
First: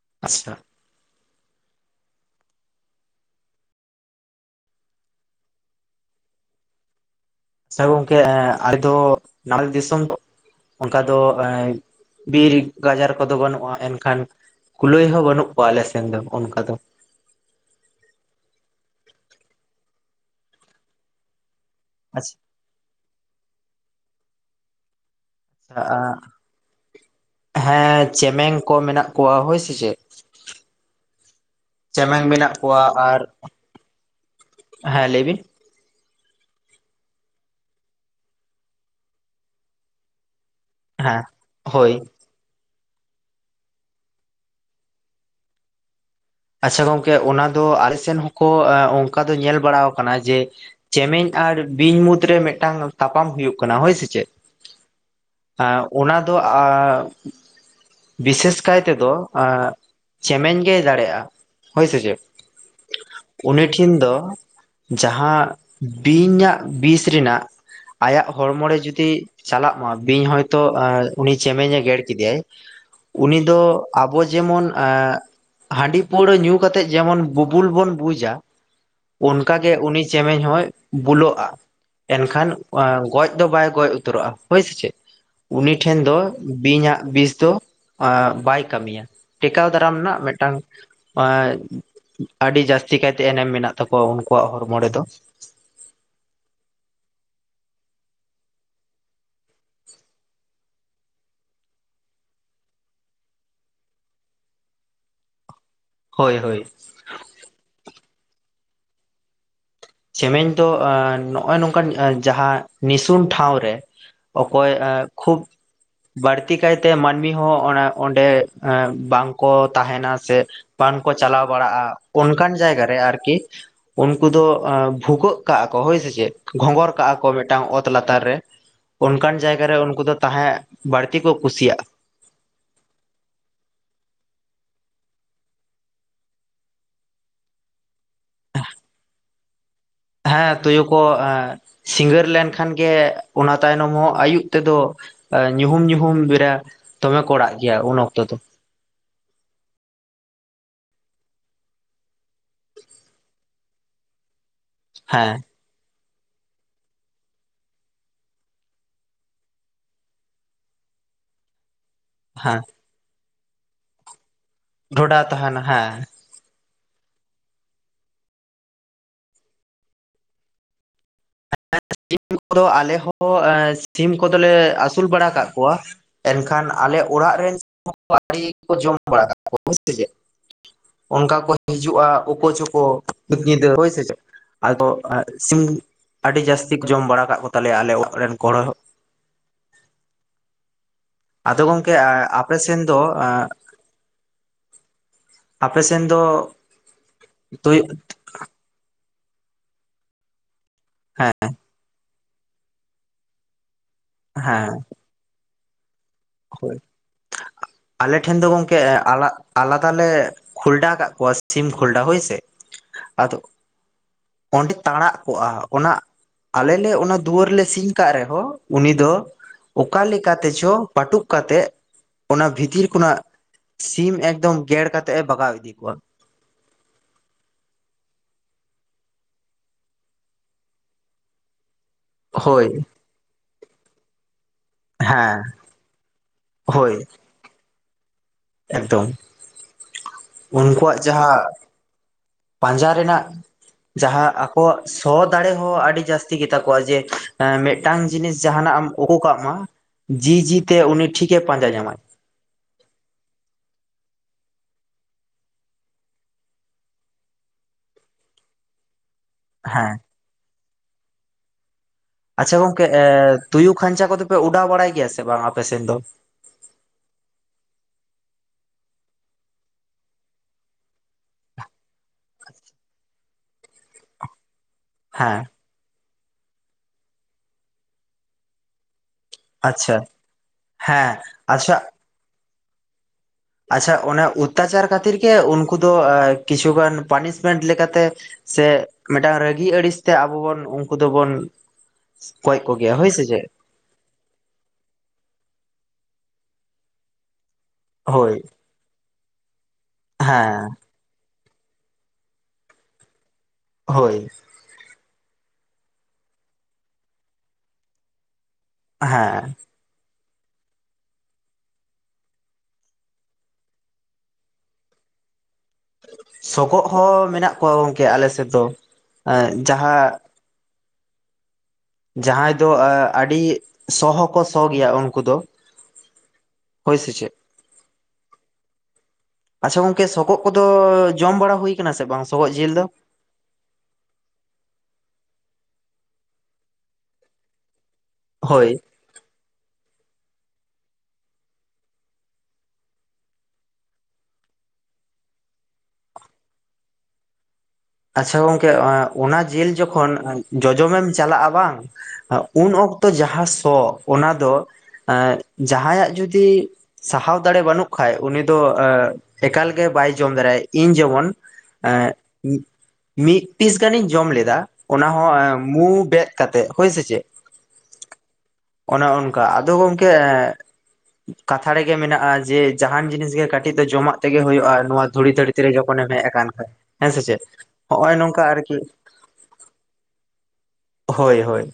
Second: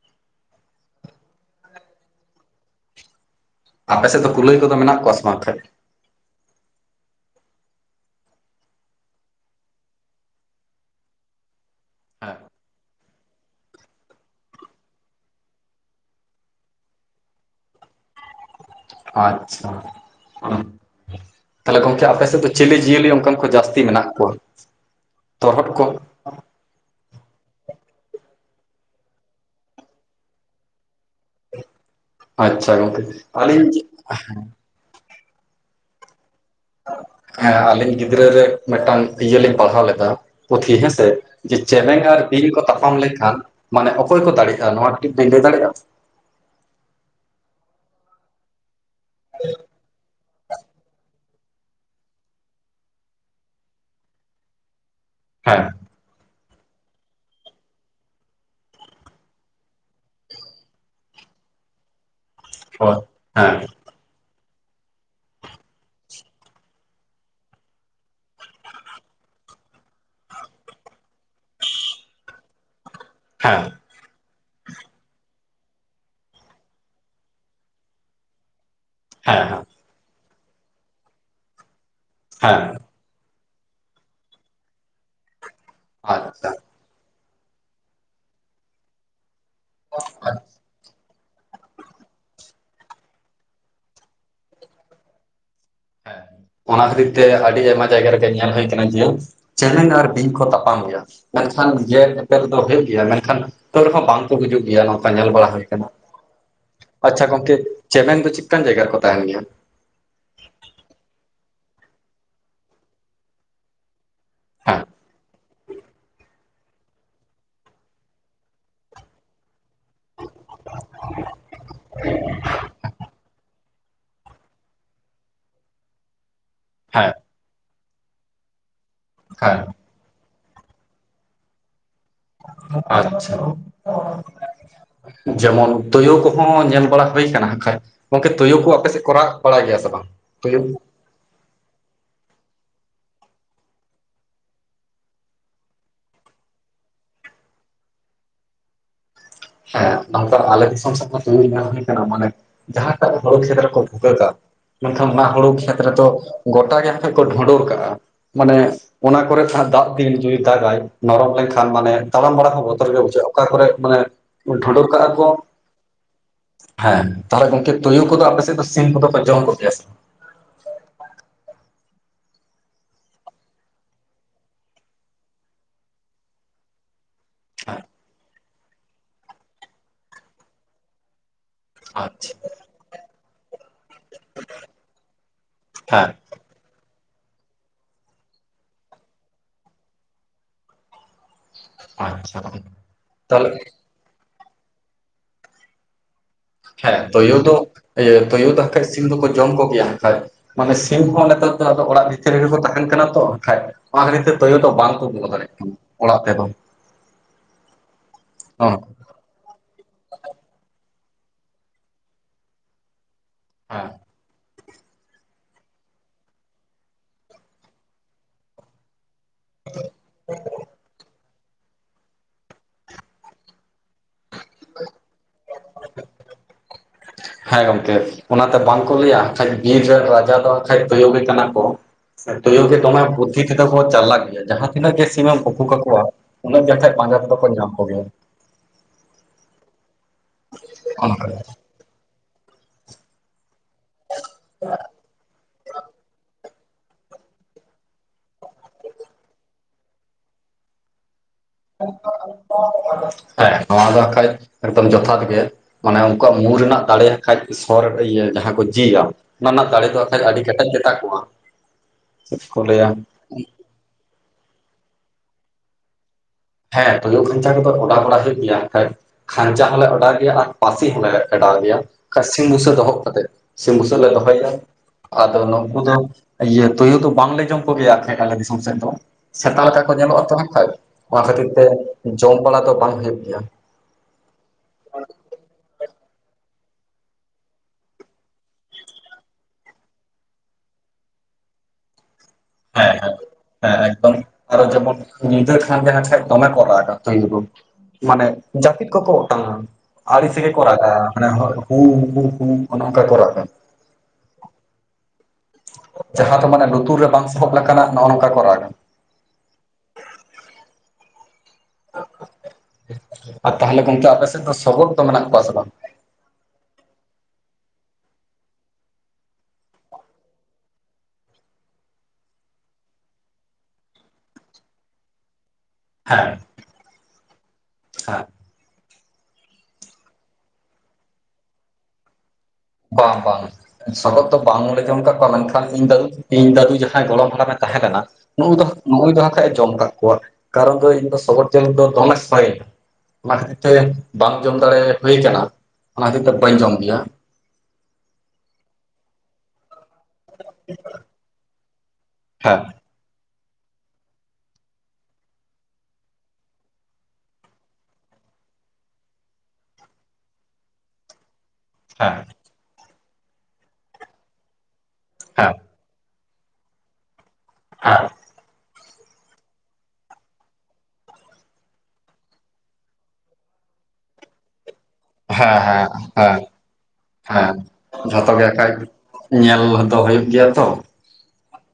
ᱟᱠᱟᱱᱟ᱾ ᱟᱪᱪᱷᱟ ᱟᱯᱮ ᱥᱮᱫ ᱫᱚ ᱠᱩᱞᱟᱹᱭ ᱠᱚᱫᱚ ᱢᱮᱱᱟᱜ ᱠᱚᱣᱟ ᱥᱮ ᱵᱟᱝ ᱠᱷᱟᱡ? ᱟᱪᱪᱷᱟ ᱜᱚᱝᱠᱮ ᱟᱞᱮ ᱫᱚ ᱱᱟᱢᱟᱞ ᱫᱤᱥᱚᱢ ᱫᱚ ᱚᱱᱠᱟ ᱫᱚ ᱮ ᱵᱤᱨ ᱜᱟᱡᱟᱲ ᱠᱚᱫᱚ ᱵᱟᱹᱱᱩᱜᱼᱟ ᱮᱱᱼᱼ ᱼᱼᱠᱷᱟᱱ ᱠᱩᱞᱟᱹᱭ ᱦᱚᱸ ᱵᱟᱹᱱᱩᱜ ᱠᱚᱣᱟ ᱟᱞᱮ ᱥᱮᱱ ᱫᱚ ᱚᱱᱠᱟ ᱫᱚ ᱾ ᱟᱪᱪᱷᱟ ᱾ ᱛᱟᱦᱞᱮ ᱜᱚᱝᱠᱮ ᱟᱯᱮ ᱥᱮᱫ ᱫᱚ ᱟᱪᱪᱷᱟ ᱪᱤᱞᱤ ᱡᱤᱭᱟᱹᱞᱤ ᱚᱱᱠᱟᱱ ᱠᱚ ᱡᱟᱹᱥᱛᱤ ᱢᱮᱱᱟᱜ ᱠᱚᱣᱟ? ᱛᱚᱨᱦᱚᱫ ᱠᱚ ᱦᱮᱸ ᱪᱮᱢᱮᱝ ᱠᱚ ᱢᱮᱱᱟᱜ ᱠᱚᱣᱟ ᱦᱳᱭ ᱥᱮ ᱪᱮᱫ ᱾ ᱟᱪᱪᱷᱟ ᱠᱚᱣᱟ ᱜᱚᱝᱠᱮ ᱟᱨ ᱾ ᱟᱹᱞᱤᱧ ᱦᱮᱸ ᱞᱟᱹᱭ ᱵᱤᱱ ᱾ ᱦᱮᱸ ᱟᱞᱤᱧ ᱜᱤᱫᱽᱨᱟᱹ ᱨᱮ ᱢᱤᱫᱴᱟᱝ ᱤᱭᱟᱹᱞᱤᱧ ᱯᱟᱲᱦᱟᱣ ᱞᱮᱫᱟ ᱯᱩᱛᱷᱤ ᱦᱮᱸ ᱥᱮ ᱪᱮᱫ ᱡᱮ ᱪᱮᱢᱮᱧ ᱟᱨ ᱵᱤᱧ ᱠᱚ ᱛᱟᱯᱟᱢ ᱞᱮᱱᱠᱷᱟᱱ ᱢᱟᱱᱮ ᱚᱠᱚᱭ ᱠᱚ ᱫᱟᱲᱮᱭᱟᱜᱼᱟ? ᱱᱚᱣᱟ ᱠᱟᱹᱴᱤᱡ ᱵᱤᱱ ᱞᱟᱹᱭ ᱫᱟᱲᱮᱭᱟᱜᱼᱟ? ᱟᱪᱪᱷᱟ ᱜᱚᱝᱠᱮ ᱚᱱᱟ ᱫᱚ ᱟᱞᱮ ᱥᱮᱱ ᱦᱚᱸᱠᱚ ᱚᱱᱠᱟ ᱫᱚ ᱧᱮᱞ ᱵᱟᱲᱟᱣ ᱠᱟᱱᱟ ᱡᱮ ᱪᱮᱢᱮᱧ ᱟᱨ ᱵᱤᱧ ᱢᱩᱫᱽᱨᱮ ᱢᱤᱫᱴᱟᱝ ᱛᱟᱯᱟᱢ ᱦᱩᱭᱩᱜ ᱠᱟᱱᱟ ᱾ ᱦᱳᱭ ᱥᱮ ᱪᱮᱫ? ᱟᱸ ᱚᱱᱟ ᱫᱚ ᱟᱻ ᱵᱤᱥᱮᱥ ᱠᱟᱭ ᱛᱮᱫᱚ ᱪᱮᱢᱮᱧ ᱜᱮᱭ ᱫᱟᱲᱮᱜᱼᱟ ᱾ ᱦᱳᱭ ᱥᱮ ᱪᱮᱫ ᱩᱱᱤ ᱴᱷᱮᱱ ᱫᱚ ᱡᱟᱦᱟᱸ ᱵᱤᱧᱟᱜ ᱵᱤᱥ ᱨᱮᱱᱟᱜ ᱟᱭᱟᱜ ᱦᱚᱲᱢᱚ ᱨᱮ ᱡᱩᱫᱤ ᱪᱟᱞᱟᱜ ᱢᱟ ᱵᱤᱧ ᱦᱳᱭᱛᱳ ᱩᱱᱤ ᱪᱮᱢᱮᱧᱮ ᱜᱮᱨ ᱠᱮᱫᱮᱭᱟᱭ ᱩᱱᱤ ᱫᱚ ᱟᱵᱚ ᱡᱮᱢᱚᱱ ᱦᱟᱺᱰᱤ ᱯᱩᱲᱟᱹ ᱧᱩ ᱠᱟᱛᱮ ᱡᱮᱢᱚᱱ ᱵᱩᱵᱩᱞ ᱵᱚᱱ ᱵᱩᱡᱟ ᱦᱮᱸ ᱚᱱᱠᱟ ᱦᱮᱸ ᱜᱮ ᱩᱱᱤ ᱪᱮᱢᱮᱧ ᱦᱚᱸᱭ ᱵᱩᱞᱟᱹᱜᱼᱟ ᱮᱱᱠᱷᱟᱱ ᱦᱮᱸ ᱜᱚᱡ ᱫᱚ ᱵᱟᱭ ᱜᱚᱡ ᱩᱛᱟᱹᱨᱚᱜᱼᱟ ᱦᱳᱭ ᱥᱮ ᱪᱮᱫ ᱾ ᱩᱱᱤ ᱴᱷᱮᱱ ᱫᱚ ᱟᱪᱪᱷᱟ ᱵᱤᱧᱟᱜ ᱵᱤᱥ ᱫᱚ ᱵᱟᱭ ᱠᱟᱹᱢᱤᱭᱟ ᱴᱮᱠᱟᱣ ᱫᱟᱨᱟᱢ ᱨᱮᱱᱟᱜ ᱦᱮᱸ ᱢᱤᱫᱴᱟᱝ ᱟᱹᱰᱤ ᱡᱟᱹᱥᱛᱤ ᱠᱟᱭᱛᱮ ᱮᱱᱮᱢ ᱢᱮᱱᱟᱜ ᱛᱟᱠᱚᱣᱟ ᱩᱱᱠᱩᱣᱟᱜ ᱦᱚᱲᱢᱚ ᱨᱮᱫᱚ ᱾ ᱦᱮᱸ ᱚᱱᱟ ᱠᱷᱟᱹᱛᱤᱨ ᱛᱮ ᱟᱹᱰᱤ ᱟᱭᱢᱟ ᱡᱟᱭᱜᱟ ᱨᱮᱜᱮ ᱧᱮᱞ ᱦᱩᱭ ᱟᱠᱟᱱᱟ ᱡᱮ ᱪᱮᱢᱮᱧ ᱟᱨ ᱵᱤᱧ ᱠᱚ ᱛᱟᱯᱟᱢ ᱜᱮᱭᱟ᱾ ᱢᱮᱱᱠᱷᱟᱱ ᱜᱮᱨ ᱜᱮᱳᱮᱨ ᱫᱚ ᱦᱩᱭᱩᱜ ᱜᱮᱭᱟ ᱢᱮᱱᱠᱷᱟᱱ ᱛᱟᱹᱣ ᱨᱮᱦᱚᱸ ᱵᱟᱝᱠᱚ ᱜᱩᱡᱩᱜ ᱜᱮᱭᱟ ᱱᱚᱝᱠᱟ ᱧᱮᱞ ᱵᱟᱲᱟ ᱦᱩᱭ ᱟᱠᱟᱱᱟ᱾ ᱦᱳᱭ ᱦᱳᱭ᱾ ᱟᱪᱪᱷᱟ ᱜᱚᱢᱠᱮ ᱪᱮᱢᱮᱧ ᱫᱚ ᱪᱮᱫ ᱞᱮᱠᱟᱱ ᱡᱟᱭᱜᱟ ᱨᱮᱠᱚ ᱛᱟᱦᱮᱱ ᱜᱮᱭᱟ? ᱪᱮᱢᱮᱧ ᱫᱚ ᱱᱚᱜᱼᱚᱭ ᱱᱚᱝᱠᱟᱱ ᱡᱟᱦᱟᱸ ᱱᱤᱥᱩᱱ ᱴᱷᱟᱶ ᱨᱮ ᱚᱠᱚᱭ ᱦᱮᱸ ᱠᱷᱩᱵ ᱵᱟᱹᱲ ᱛᱤ ᱠᱟᱭᱛᱮ ᱢᱟᱹᱱᱢᱤ ᱦᱚᱸ ᱚᱸᱰᱮ ᱵᱟᱝ ᱠᱚ ᱛᱟᱦᱮᱱᱟ ᱥᱮ ᱵᱟᱝ ᱠᱚ ᱪᱟᱞᱟᱣ ᱵᱟᱲᱟᱜᱼᱟ ᱚᱱᱠᱟᱱ ᱡᱟᱭᱜᱟ ᱨᱮ ᱟᱨᱠᱤ, ᱩᱱᱠᱩ ᱫᱚ ᱵᱷᱩᱜᱟᱹᱜ ᱠᱟᱜᱼᱟ ᱠᱚ ᱦᱳᱭ ᱥᱮ ᱪᱮᱫ ᱜᱷᱚᱸᱜᱚᱨ ᱦᱮᱸ ᱠᱟᱜᱼᱟ ᱠᱚ ᱢᱤᱫᱴᱟᱝ ᱚᱛ ᱞᱟᱛᱟᱨ ᱨᱮ ᱚᱱᱠᱟᱱ ᱦᱮᱸ ᱡᱟᱭᱜᱟ ᱨᱮ ᱩᱱᱠᱩ ᱫᱚ ᱛᱟᱦᱮᱸ ᱵᱟᱹᱲᱛᱤ ᱠᱚ ᱠᱩᱥᱤᱭᱟᱜᱼᱟ᱾ ᱟᱪᱪᱷᱟ᱾ ᱡᱮᱢᱚᱱ ᱛᱩᱭᱩ ᱠᱚᱦᱚᱸ ᱧᱮᱞ ᱵᱟᱲᱟ ᱦᱩᱭ ᱟᱠᱟᱱᱟ ᱠᱷᱷᱟᱡ᱾ ᱜᱚᱝᱠᱮ ᱛᱳᱩᱭᱩ ᱠᱚ ᱟᱯᱮ ᱥᱮᱫ ᱠᱚᱨᱟᱣ ᱵᱟᱲᱟᱭ ᱜᱮᱭᱟ ᱥᱮ ᱵᱟᱝ ᱦᱟᱸᱜ ᱠᱷᱟᱡ ᱦᱮᱸ ᱛᱚᱭᱩ ᱠᱚ ᱥᱤᱸᱜᱟᱹᱨ ᱞᱮᱱᱠᱷᱟᱱ ᱜᱮ ᱚᱱᱟ ᱛᱟᱭᱱᱚᱢ ᱦᱚᱸ ᱟᱭᱩᱵ ᱛᱮᱫᱚ- ᱧᱩᱦᱩᱢ ᱧᱩᱦᱩᱢ ᱵᱮᱲᱟ ᱫᱚᱢᱮ ᱠᱚᱲᱟᱜ ᱜᱮᱭᱟ ᱩᱱ ᱚᱠᱛᱚ ᱫᱚ᱾ ᱦᱮᱸ ᱱᱚᱝᱠᱟ ᱟᱞᱮ ᱫᱤᱥᱚᱢ ᱥᱮᱫ ᱦᱚ ᱛᱳᱭᱨᱤ ᱵᱟᱝ ᱦᱩᱭ ᱠᱟᱱᱟ ᱢᱟᱱᱮ ᱡᱟᱦᱟᱸᱴᱟᱜ ᱦᱩᱲᱩ ᱠᱷᱮᱛ ᱨᱮᱠᱚ ᱵᱷᱩᱜᱟᱹᱜᱟ ᱢᱮᱱᱠᱷᱟᱱ ᱚᱱᱟ ᱦᱮᱸ ᱦᱩᱲᱩ ᱠᱷᱮᱛ ᱨᱮᱫᱚ ᱜᱚᱴᱟ ᱜᱮ ᱦᱟᱸ ᱠᱚ ᱰᱷᱚᱰᱚᱨ ᱠᱟᱜᱼᱟ ᱢᱟᱱᱮ ᱚᱱᱟ ᱠᱚᱨᱮ ᱫᱟᱜ ᱫᱤᱱ ᱡᱩᱫᱤ ᱫᱟᱜᱟᱭ ᱱᱚᱨᱚᱢ ᱞᱮᱱᱠᱷᱟᱱ ᱢᱟᱱᱮ ᱛᱟᱲᱟᱢ ᱵᱟᱲᱟ ᱠᱚ ᱦᱮᱸ ᱵᱚᱛᱚᱨ ᱜᱮ ᱵᱩᱡᱷᱟᱹᱜᱼᱟ ᱚᱠᱟ ᱠᱚᱨᱮ ᱢᱟᱱᱮ ᱰᱷᱚᱸᱰᱩᱨ ᱠᱟᱜᱼᱟ ᱰᱷᱚᱰᱟ ᱠᱚ ᱛᱟᱦᱮᱱᱟ ᱦᱮᱸ ᱦᱮᱸ ᱛᱟᱦᱚᱞᱮ ᱜᱚᱝᱠᱮ ᱛᱩᱭᱩ ᱠᱚᱫᱚ ᱟᱯᱮ ᱥᱮᱫ ᱫᱚ ᱥᱤᱢ ᱠᱚᱫᱚ ᱠᱚ ᱡᱚᱢ ᱠᱚᱜᱮᱭᱟ ᱥᱮ ᱥᱤᱢ ᱠᱚᱫᱚ ᱟᱞᱮᱦᱚ ᱥᱤᱢ ᱠᱚᱫᱚᱞᱮ ᱟᱹᱥᱩᱞ ᱵᱟᱲᱟ ᱠᱟᱜ ᱠᱚᱣᱟ ᱮᱱᱠᱷᱟᱱ ᱟᱞᱮ ᱚᱲᱟᱜ ᱨᱮᱱ ᱥᱤᱢ ᱵᱟᱝ? ᱠᱚ ᱟᱹᱰᱤ ᱠᱚ ᱡᱚᱢ ᱵᱟᱲᱟ ᱠᱟ ᱠᱚ [UNINTELLIGIBLE] ᱚᱱᱠᱟ ᱠᱚ ᱦᱤᱡᱩᱜᱼᱟ ᱩᱠᱩ ᱦᱮᱸ ᱪᱚᱠᱚ ᱧᱩᱛ ᱧᱤᱫᱟᱹ ᱦᱳᱭ ᱥᱮ ᱪᱮᱫ ᱟᱫᱚ ᱮ ᱥᱤᱢ ᱟᱪᱪᱷᱟ ᱟᱹᱰᱤ ᱡᱟᱹᱟᱥᱛᱤ ᱠᱚ ᱡᱚᱢ ᱵᱟᱲᱟ ᱟᱠᱟᱫ ᱠᱚᱛᱟᱞᱮᱭᱟ ᱟᱞᱮ ᱚᱲᱟᱜ ᱨᱮᱱ ᱠᱚᱲᱚ ᱦᱚ ᱟᱫᱚ ᱜᱚᱝᱠᱮ ᱦᱮᱸ ᱟᱪᱪᱷᱟ ᱟᱯᱮᱥᱱ ᱫᱚ ᱮᱸ ᱛᱟᱦᱚᱞᱮ ᱟᱯᱮᱥᱮᱱ ᱫᱚ ᱦᱮᱸ ᱛᱩᱭᱩ ᱫᱚ ᱤᱭᱟᱹ ᱛᱩᱭᱩ ᱫᱚ ᱦᱟᱸᱜ ᱠᱷᱟᱡ ᱥᱤᱢ ᱫᱚᱠᱚ ᱡᱚᱢ ᱠᱚᱜᱮᱭᱟ ᱠᱷᱟᱡ ᱢᱟᱱᱮ ᱥᱤᱢ ᱦᱚᱸ ᱦᱮᱸ ᱱᱮᱛᱟᱨ ᱫᱚ ᱟᱫᱚ ᱚᱲᱟᱜ ᱵᱷᱤᱛᱤᱨ ᱨᱮᱜᱮᱠᱚ ᱛᱟᱦᱮᱱ ᱠᱟᱱᱟ ᱛᱚ ᱠᱷᱟᱡ ᱚᱱᱟ ᱠᱷᱟᱹᱛᱤᱨ ᱛᱮ ᱛᱳᱭᱳ ᱦᱮᱸ ᱫᱚ ᱵᱟᱝ ᱠᱚ ᱵᱚᱞᱚ ᱫᱟᱬᱮᱜ ᱠᱟᱱᱟ᱾ ᱚᱲᱟᱜ ᱛᱮᱫᱚ ᱦᱳᱭ, ᱟᱞᱮ ᱴᱷᱮᱱ ᱫᱚ ᱜᱚᱢᱠᱮ ᱟᱞᱟᱜ ᱟᱞᱟᱫᱟ ᱞᱮ ᱠᱷᱚᱞᱰᱟ ᱠᱟᱜ ᱠᱚᱣᱟ ᱥᱤᱢ ᱠᱷᱩᱞᱰᱟ ᱦᱳᱭᱥᱮ᱾ ᱟᱫᱚ ᱦᱮᱸ ᱚᱸᱰᱮ ᱛᱟᱲᱟᱜ ᱠᱚᱜᱼᱟ, ᱚᱱᱟ ᱟᱞᱮ ᱞᱮ ᱚᱱᱟ ᱫᱩᱣᱟᱹᱨ ᱞᱮ ᱥᱤᱧ ᱠᱟᱜ ᱨᱮᱦᱚᱸ ᱩᱱᱤ ᱫᱚ ᱚᱠᱟ ᱞᱮᱠᱟᱛᱮ ᱪᱚ, ᱛᱩᱜ ᱠᱟᱛᱮᱫ ᱚᱱᱟ ᱵᱷᱤᱛᱤᱨ ᱠᱷᱚᱱᱟᱜ ᱥᱤᱢ ᱮᱠᱫᱚᱢ ᱜᱮᱨ ᱠᱟᱛᱮᱫ ᱮ ᱵᱟᱜᱟᱣ ᱤᱫᱤ ᱠᱚᱣᱟ᱾ ᱦᱮᱸ ᱜᱚᱢᱠᱮ ᱚᱱᱟᱛᱮ ᱵᱟᱝᱠᱚ ᱞᱟᱹᱭᱟ ᱠᱷᱟᱡ ᱵᱤᱨ ᱨᱮᱱ ᱨᱟᱡᱟ ᱫᱚ ᱠᱷᱟᱡ ᱛᱳᱭᱳ ᱜᱮ ᱠᱟᱱᱟ ᱠᱚ᱾ ᱛᱩᱭᱩ ᱦᱳᱭ ᱜᱮ ᱫᱚᱢᱮ ᱵᱩᱫᱫᱷᱤ ᱛᱮ ᱫᱚ ᱠᱚ ᱪᱟᱞᱟᱜ ᱜᱮᱭᱟ᱾ ᱡᱟᱦᱟᱸᱭ ᱛᱤᱱᱟᱹᱜ ᱜᱮ ᱥᱤᱢ ᱦᱮᱸ ᱮᱢ ᱩᱠᱩ ᱠᱟᱠᱚᱣᱟ, ᱩᱱᱟᱹᱜ ᱜᱮ ᱠᱷᱟᱡ ᱦᱳᱭ ᱯᱟᱸᱡᱟ ᱛᱮᱫᱚ ᱠᱚ ᱧᱟᱢ ᱠᱚᱜᱮᱭᱟ᱾ ᱮᱠᱫᱚᱢ, ᱩᱱᱠᱩᱣᱟᱜ ᱚᱱᱠᱟ ᱡᱟᱦᱟᱸ ᱯᱟᱸᱡᱟ ᱨᱮᱱᱟᱜ ᱡᱟᱦᱟᱸ ᱟᱠᱚᱣᱟᱜ ᱥᱚ ᱫᱟᱲᱮ ᱦᱚᱸ ᱟᱹᱰᱤ ᱡᱟᱹᱥᱛᱤ ᱜᱮᱛᱟ ᱠᱚᱣᱟ ᱡᱮ᱾ ᱢᱤᱫᱴᱟᱝ ᱡᱤᱱᱤᱥ ᱡᱟᱦᱱᱟᱜ ᱮᱢ ᱩᱠᱩ ᱠᱟᱜ ᱢᱟ, ᱡᱤ ᱡᱤ ᱛᱮ ᱩᱱᱤ ᱴᱷᱤᱠ ᱮ ᱯᱟᱸᱡᱟ ᱧᱟᱢᱟᱭ᱾ ᱦᱮᱸ, ᱱᱚᱣᱟ ᱫᱚ ᱠᱷᱟᱡ ᱮᱠᱫᱚᱢ ᱡᱚᱛᱷᱟᱛ ᱜᱮ᱾ ᱢᱟᱱᱮ ᱩᱱᱠᱩᱣᱟᱜ ᱢᱩ ᱨᱮᱱᱟᱜ ᱫᱟᱲᱮᱭᱟᱜ ᱠᱷᱟᱡ ᱥᱚ ᱨᱮᱱᱟᱜ ᱤᱭᱟᱹ ᱡᱟᱦᱟᱸ ᱠᱚ ᱡᱤᱭᱟ ᱚᱱᱟ ᱨᱮᱱᱟᱜ ᱫᱟᱲᱮ ᱦᱮᱸ ᱫᱚ ᱠᱷᱟᱡ ᱦᱟᱜ ᱟᱹᱰᱤ ᱠᱮᱴᱮᱡ ᱜᱮᱛᱟ ᱠᱚᱣᱟ᱾ ᱪᱮᱫ ᱟᱪᱪᱷᱟ ᱠᱚ ᱜᱚᱝᱠᱮ ᱞᱟᱹᱭᱟ ᱛᱩᱭᱩ ᱠᱷᱟᱧᱪᱟ ᱠᱚᱫᱚᱯᱮ ᱚᱰᱟᱣ ᱵᱟᱲᱟᱭ ᱜᱮᱭᱟ ᱥᱮ ᱵᱟᱝ ᱟᱯᱮ ᱥᱮᱱ ᱫᱚ? ᱦᱮᱸ ᱛᱩᱭᱩ ᱠᱷᱟᱱᱪᱟ ᱠᱚ ᱫᱚ ᱚᱰᱟᱣ ᱵᱟᱱᱟ ᱦᱩᱭᱩᱜ ᱜᱮᱭᱟ᱾ ᱠᱷᱟᱡ ᱠᱷᱟᱧᱪᱟ ᱦᱚᱞᱮ ᱚᱰᱟᱣ ᱜᱮᱭᱟ ᱟᱨ ᱯᱟᱹᱥᱤ ᱦᱚᱸᱞᱮ ᱚᱰᱟᱣ ᱜᱮᱭᱟ᱾ ᱠᱟ ᱥᱤᱢ ᱵᱩᱥᱟᱹᱜ ᱫᱚᱦᱚ ᱠᱟᱛᱮᱫ, ᱥᱤᱢ ᱵᱩᱥᱟᱹᱜ ᱞᱮ ᱫᱚᱦᱚᱭᱟ ᱦᱮᱸ ᱟᱫᱚ ᱱᱚᱝ ᱩᱱᱠᱩ ᱫᱚ ᱤᱭᱟᱹ ᱛᱩᱭᱩ ᱫᱚ ᱵᱟᱝᱞᱮ ᱡᱚᱢ ᱠᱚᱜᱮᱭᱟ ᱟᱞᱮ ᱫᱤᱥᱚᱢ ᱥᱮᱫ ᱫᱚ᱾ ᱥᱮᱛᱟ ᱞᱮᱠᱟ ᱠᱚ ᱟᱪᱪᱷᱟ ᱧᱮᱞᱚᱜᱼᱟ ᱛᱚ ᱦᱟᱜ ᱠᱷᱟᱡ, ᱦᱮᱸ ᱚᱱᱟ ᱠᱷᱟᱹᱛᱤᱨ ᱛᱮ ᱟᱪᱪᱷᱟ ᱡᱚᱢ ᱵᱟᱲᱟ ᱫᱚ ᱵᱟᱝ ᱦᱩᱭᱩᱜ ᱜᱮᱭᱟ᱾ ᱟᱪᱪᱷᱟ ᱚᱱᱮ ᱚᱛᱛᱟᱪᱟᱨ ᱠᱷᱟᱹᱛᱤᱨ ᱜᱮ ᱩᱱᱠᱩ ᱫᱚ ᱠᱤᱪᱷᱩᱜᱟᱱ ᱯᱟᱱᱤᱥᱢᱮᱱᱴ ᱞᱮᱠᱟᱛᱮ ᱥᱮ ᱢᱮᱴᱟᱝ ᱨᱟᱹᱜᱤ ᱟᱹᱲᱤᱥᱛᱮ ᱟᱵᱚ ᱵᱚᱱ ᱩᱱᱠᱩ ᱫᱚᱵᱚᱱ, ᱜᱚᱡᱽ ᱠᱚ ᱦᱮᱸ ᱜᱮᱭᱟ ᱦᱮᱸ ᱦᱩᱭ ᱥᱮ ᱪᱮᱫ? ᱦᱮᱸ ᱮᱠᱫᱚᱢ, ᱡᱮᱢᱚᱱ ᱟᱨᱚ ᱡᱮᱢᱚᱱ ᱧᱤᱫᱟᱹ ᱠᱷᱟᱱ ᱜᱮ ᱦᱟᱸᱜ ᱠᱷᱟᱡ ᱫᱚᱢᱮ ᱠᱚ ᱨᱟᱜᱟ ᱛᱩᱭᱩ᱾ ᱢᱟᱱᱮ ᱦᱳᱭ ᱡᱟᱹᱯᱤᱫ ᱠᱚᱠᱚ ᱚᱴᱟᱝᱼᱟ, ᱟᱹᱲᱤᱥ ᱜᱮ ᱠᱚ ᱦᱮᱸ ᱨᱟᱜᱟ᱾ ᱢᱟᱱᱮ ᱦᱚᱲ ᱦᱩ ᱦᱩ ᱦᱩ ᱚᱱᱮ ᱚᱱᱠᱟ ᱠᱚ ᱨᱟᱜᱟ᱾ ᱦᱳᱭ, ᱡᱟᱦᱟᱸ ᱫᱚ ᱢᱟᱱᱮ ᱞᱩᱛᱩᱨ ᱨᱮ ᱵᱟᱝ ᱥᱟᱦᱚᱵ ᱞᱮᱠᱟᱱᱟᱜ ᱱᱚᱜᱼᱚ ᱱᱚᱝᱠᱟ ᱠᱚ ᱨᱟᱜᱟ᱾ ᱦᱮᱸ, ᱟᱨ ᱛᱟᱦᱚᱞᱮ ᱜᱚᱝᱠᱮ ᱟᱯᱮ ᱥᱮᱫ ᱫᱚ ᱥᱚᱜᱚᱫ ᱫᱚ ᱢᱮᱱᱟᱜ ᱠᱚᱣᱟ ᱥᱮ ᱵᱟᱝ? ᱥᱚᱠᱚᱜ ᱦᱚᱸ ᱢᱮᱱᱟᱜ ᱠᱚᱣᱟ ᱜᱚᱝᱠᱮ ᱟᱞᱮ ᱥᱮᱫ ᱫᱚ, ᱮᱸ ᱡᱟᱦᱟᱸ ᱡᱟᱦᱟᱸᱭ ᱫᱚ ᱟᱹᱰᱤ ᱥᱚ ᱦᱚᱸᱠᱚ ᱥᱚ ᱜᱮᱭᱟ ᱩᱱᱠᱩ ᱫᱚ᱾ ᱦᱮᱸ ᱦᱳᱭ ᱥᱮ ᱪᱮᱫ ᱦᱮᱸ᱾ ᱟᱪᱷᱟ ᱜᱚᱝᱠᱮ ᱥᱚᱜᱚᱜ ᱠᱚᱫᱚ ᱡᱚᱢ ᱵᱟᱲᱟ ᱦᱩᱭ ᱠᱟᱱᱟ ᱥᱮ ᱵᱟᱝ, ᱥᱚᱜᱚᱜ ᱡᱤᱞ ᱫᱚ? ᱵᱟᱝ ᱵᱟᱝ, ᱥᱚᱜᱚᱜ ᱫᱚ ᱵᱟᱝ ᱞᱮ ᱡᱚᱢ ᱟᱠᱟᱫ ᱠᱚᱣᱟ᱾ ᱢᱮᱱᱠᱷᱟᱱ ᱤᱧ ᱫᱟᱫᱩ ᱤᱧ ᱫᱟᱫᱩ ᱡᱟᱦᱟᱸᱭ ᱜᱚᱲᱚᱢ ᱦᱟᱲᱟᱢᱮ ᱛᱟᱦᱮᱸ ᱠᱟᱱᱟ ᱱᱩᱜ ᱫᱚ ᱦᱳᱭ ᱱᱩᱜᱼᱩᱭ ᱫᱚ ᱦᱟᱜ ᱠᱷᱟᱡ ᱮ ᱡᱚᱢ ᱟᱠᱟᱫ ᱠᱚᱣᱟ, ᱠᱟᱨᱚᱱ ᱫᱚ ᱤᱧ ᱫᱚ ᱥᱚᱜᱚᱫ ᱡᱤᱞ ᱫᱚ ᱫᱚᱢᱮ ᱥᱚᱦᱚᱭᱮᱧᱟ ᱚᱱᱟ ᱠᱷᱟᱹᱛᱤᱨ ᱛᱮ ᱵᱟᱝ ᱡᱚᱢ ᱫᱟᱲᱮ ᱦᱩᱭ ᱟᱠᱟᱱᱟ, ᱚᱱᱟ ᱠᱷᱟᱹᱛᱤᱨ ᱛᱮ ᱵᱟᱹᱧ ᱡᱚᱢ ᱜᱮᱭᱟ᱾ ᱟᱪᱷᱟ ᱜᱚᱝᱠᱮ ᱚᱱᱟ ᱡᱤᱞ ᱡᱚᱠᱷ ᱠᱷᱚᱱ ᱡᱚᱡᱚᱢᱮᱢ ᱪᱟᱞᱟᱜᱼᱟ ᱵᱟᱝ ᱦᱮᱸ ᱩᱱ ᱚᱠᱛᱚ ᱡᱟᱦᱟᱸ ᱥᱚ, ᱚᱱᱟ ᱫᱚ ᱮᱸᱜ ᱡᱟᱦᱟᱭᱟᱜ ᱡᱩᱫᱤ ᱥᱟᱦᱟᱣ ᱫᱟᱲᱮ ᱵᱟᱹᱱᱩᱜ ᱠᱷᱟᱡ ᱩᱱᱤ ᱫᱚ ᱮᱠᱟᱞᱜᱮ ᱵᱟᱭ ᱡᱚᱢ ᱫᱟᱲᱮᱭᱟᱜᱼᱟ ᱤᱧ ᱡᱮᱢᱚᱱ ᱮᱸᱜ ᱢᱤᱫ ᱯᱤᱥ ᱜᱟᱱᱤᱧ ᱡᱚᱢ ᱞᱮᱫᱟ ᱚᱱᱟ ᱦᱮᱸ ᱦᱚᱸ ᱢᱩᱸ ᱵᱮᱫ ᱠᱟᱛᱮᱜ ᱦᱳᱭ ᱥᱮ ᱪᱮᱫ? ᱟᱸᱫ ᱚᱱᱮ ᱚᱱᱠᱟ ᱟᱫᱚ ᱜᱚᱝᱠᱮ᱾ ᱠᱟᱛᱷᱟ ᱨᱮᱜᱮ ᱢᱮᱱᱟᱜ-ᱟ ᱡᱮ ᱡᱟᱦᱟᱱ ᱡᱤᱱᱤᱥ ᱜᱮ ᱠᱟᱹᱴᱤᱡ ᱫᱚ ᱡᱚᱢᱟᱜ ᱛᱮᱜᱮ ᱦᱩᱭᱩᱜ-ᱟ᱾ ᱱᱚᱣᱟ ᱫᱷᱩᱲᱤ ᱫᱷᱟᱹᱨᱛᱤ ᱨᱮᱢ ᱡᱚᱠᱷᱚᱱᱮᱢ ᱦᱮᱸ ᱦᱮᱡ ᱦᱮᱸ ᱟᱠᱟᱱ ᱠᱷᱟᱡ ᱦᱮᱸ ᱥᱮ ᱪᱮ ᱱᱚᱜ-ᱚᱭ ᱡᱷᱚᱛᱚ ᱱᱚᱝᱠᱟ ᱜᱮ ᱠᱷᱟᱡ ᱟᱨᱠᱤ ᱧᱮᱞ ᱫᱚ ᱦᱩᱭᱩᱜ ᱜᱮᱭᱟ ᱛᱚ᱾ ᱦᱳᱭ ᱦᱳᱭ